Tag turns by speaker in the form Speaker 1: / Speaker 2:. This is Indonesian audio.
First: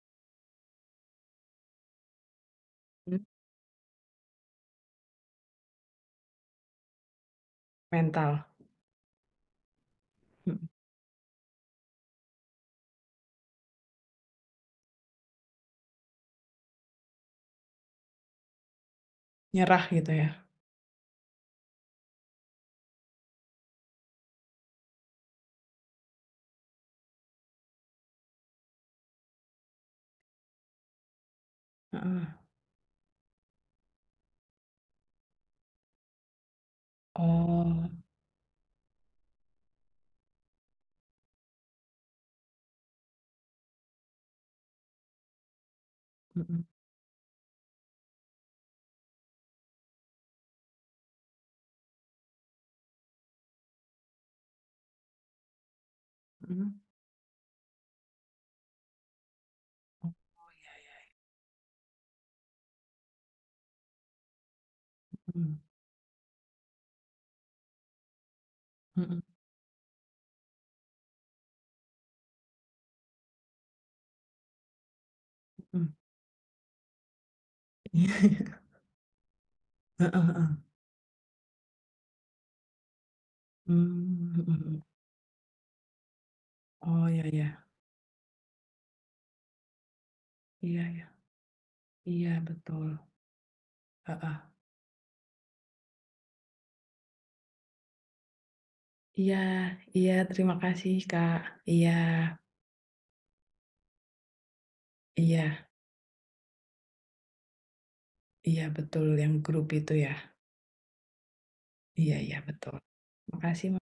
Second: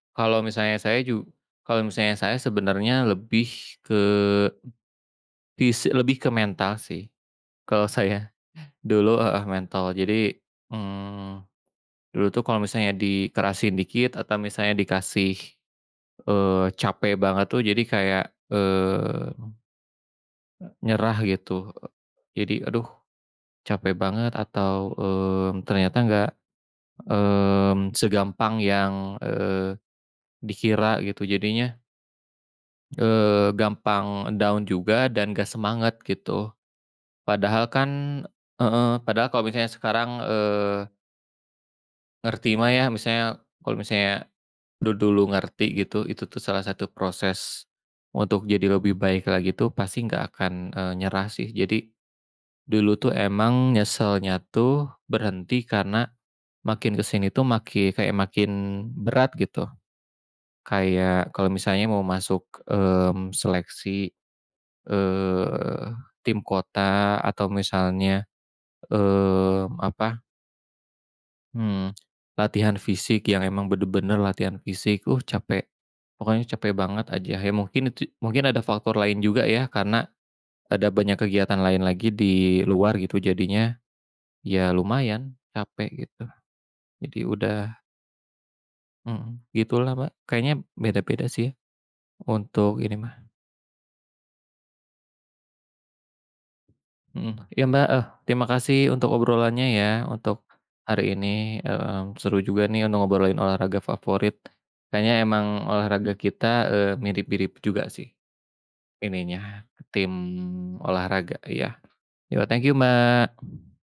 Speaker 1: Kalau misalnya saya ju kalau misalnya saya sebenarnya
Speaker 2: Mhm.
Speaker 1: lebih ke, pis eee, lebih ke mental sih, kalau saya.
Speaker 2: Mental.
Speaker 1: Dulu heeh, mental. Jadi,
Speaker 2: Mhm.
Speaker 1: mmm, dulu tuh kalau misalnya dikerasin dikit atau misalnya dikasih, eee, capek banget tuh jadi kayak, mmm.
Speaker 2: Nyerah gitu ya?
Speaker 1: Eee, nyerah gitu, eee, jadi "Aduh, capek banget" atau, mmm, ternyata enggak, mmm, segampang yang, eee, dikira gitu. Jadinya
Speaker 2: Heeh.
Speaker 1: Eee, gampang down juga, dan enggak semangat gitu. Padahal kan
Speaker 2: Oh.
Speaker 1: heeh, padahal kalau misalnya sekarang, eee Ngerti mah ya, misalnya, kalau misalnya du dulu ngerti gitu, itu tuh
Speaker 2: Mhm.
Speaker 1: salah satu proses untuk jadi lebih baik lagi tuh pasti enggak akan, eee, nyerah sih. Jadi, dulu tuh emang nyesalnya tuh berhenti karena
Speaker 2: Mhm.
Speaker 1: makin ke sini tuh maki kayak makin berat gitu,
Speaker 2: Oh, iya iya iya.
Speaker 1: kayak kalau misalnya mau masuk, mmm, seleksi,
Speaker 2: Mhm.
Speaker 1: eh, tim kota atau misalnya,
Speaker 2: Mhm.
Speaker 1: mmm, apa Mhm, latihan fisik yang emang benar-benar latihan fisik, "Uh, capek."
Speaker 2: Mhm.
Speaker 1: Pokoknya capek banget aja. Iya mungkin itu j mungkin ada faktor lain juga ya karena
Speaker 2: Heeh heeh.
Speaker 1: ada banyak kegiatan lain lagi di luar gitu, jadinya
Speaker 2: Mmm, mhm
Speaker 1: iya
Speaker 2: mhm.
Speaker 1: lumayan capek gitu,
Speaker 2: Oh,
Speaker 1: jadi
Speaker 2: iya
Speaker 1: udah
Speaker 2: iya.
Speaker 1: Mhm, gitulah, Pak. Kayaknya b
Speaker 2: Iya iya.
Speaker 1: beda-beda sih
Speaker 2: Iya
Speaker 1: untuk
Speaker 2: betul.
Speaker 1: ini mah.
Speaker 2: Heeh.
Speaker 1: Mhm, iya, Mbak, heeh, terima kasih untuk
Speaker 2: Iya
Speaker 1: obrolannya ya,
Speaker 2: iya.
Speaker 1: untuk
Speaker 2: Terima kasih,
Speaker 1: hari
Speaker 2: Kak,
Speaker 1: ini,
Speaker 2: iya.
Speaker 1: mhm, seru juga nih udah ngobrolin olahraga favorit. Kayaknya emang
Speaker 2: Iya.
Speaker 1: olahraga kita, eee, mirip-mirip juga sih,
Speaker 2: Iya betul yang
Speaker 1: ininya
Speaker 2: grup itu
Speaker 1: tim
Speaker 2: ya?
Speaker 1: olahraga, iya.
Speaker 2: Iya iya
Speaker 1: Yo, thank you,
Speaker 2: betul, makasih
Speaker 1: Mbak.
Speaker 2: ma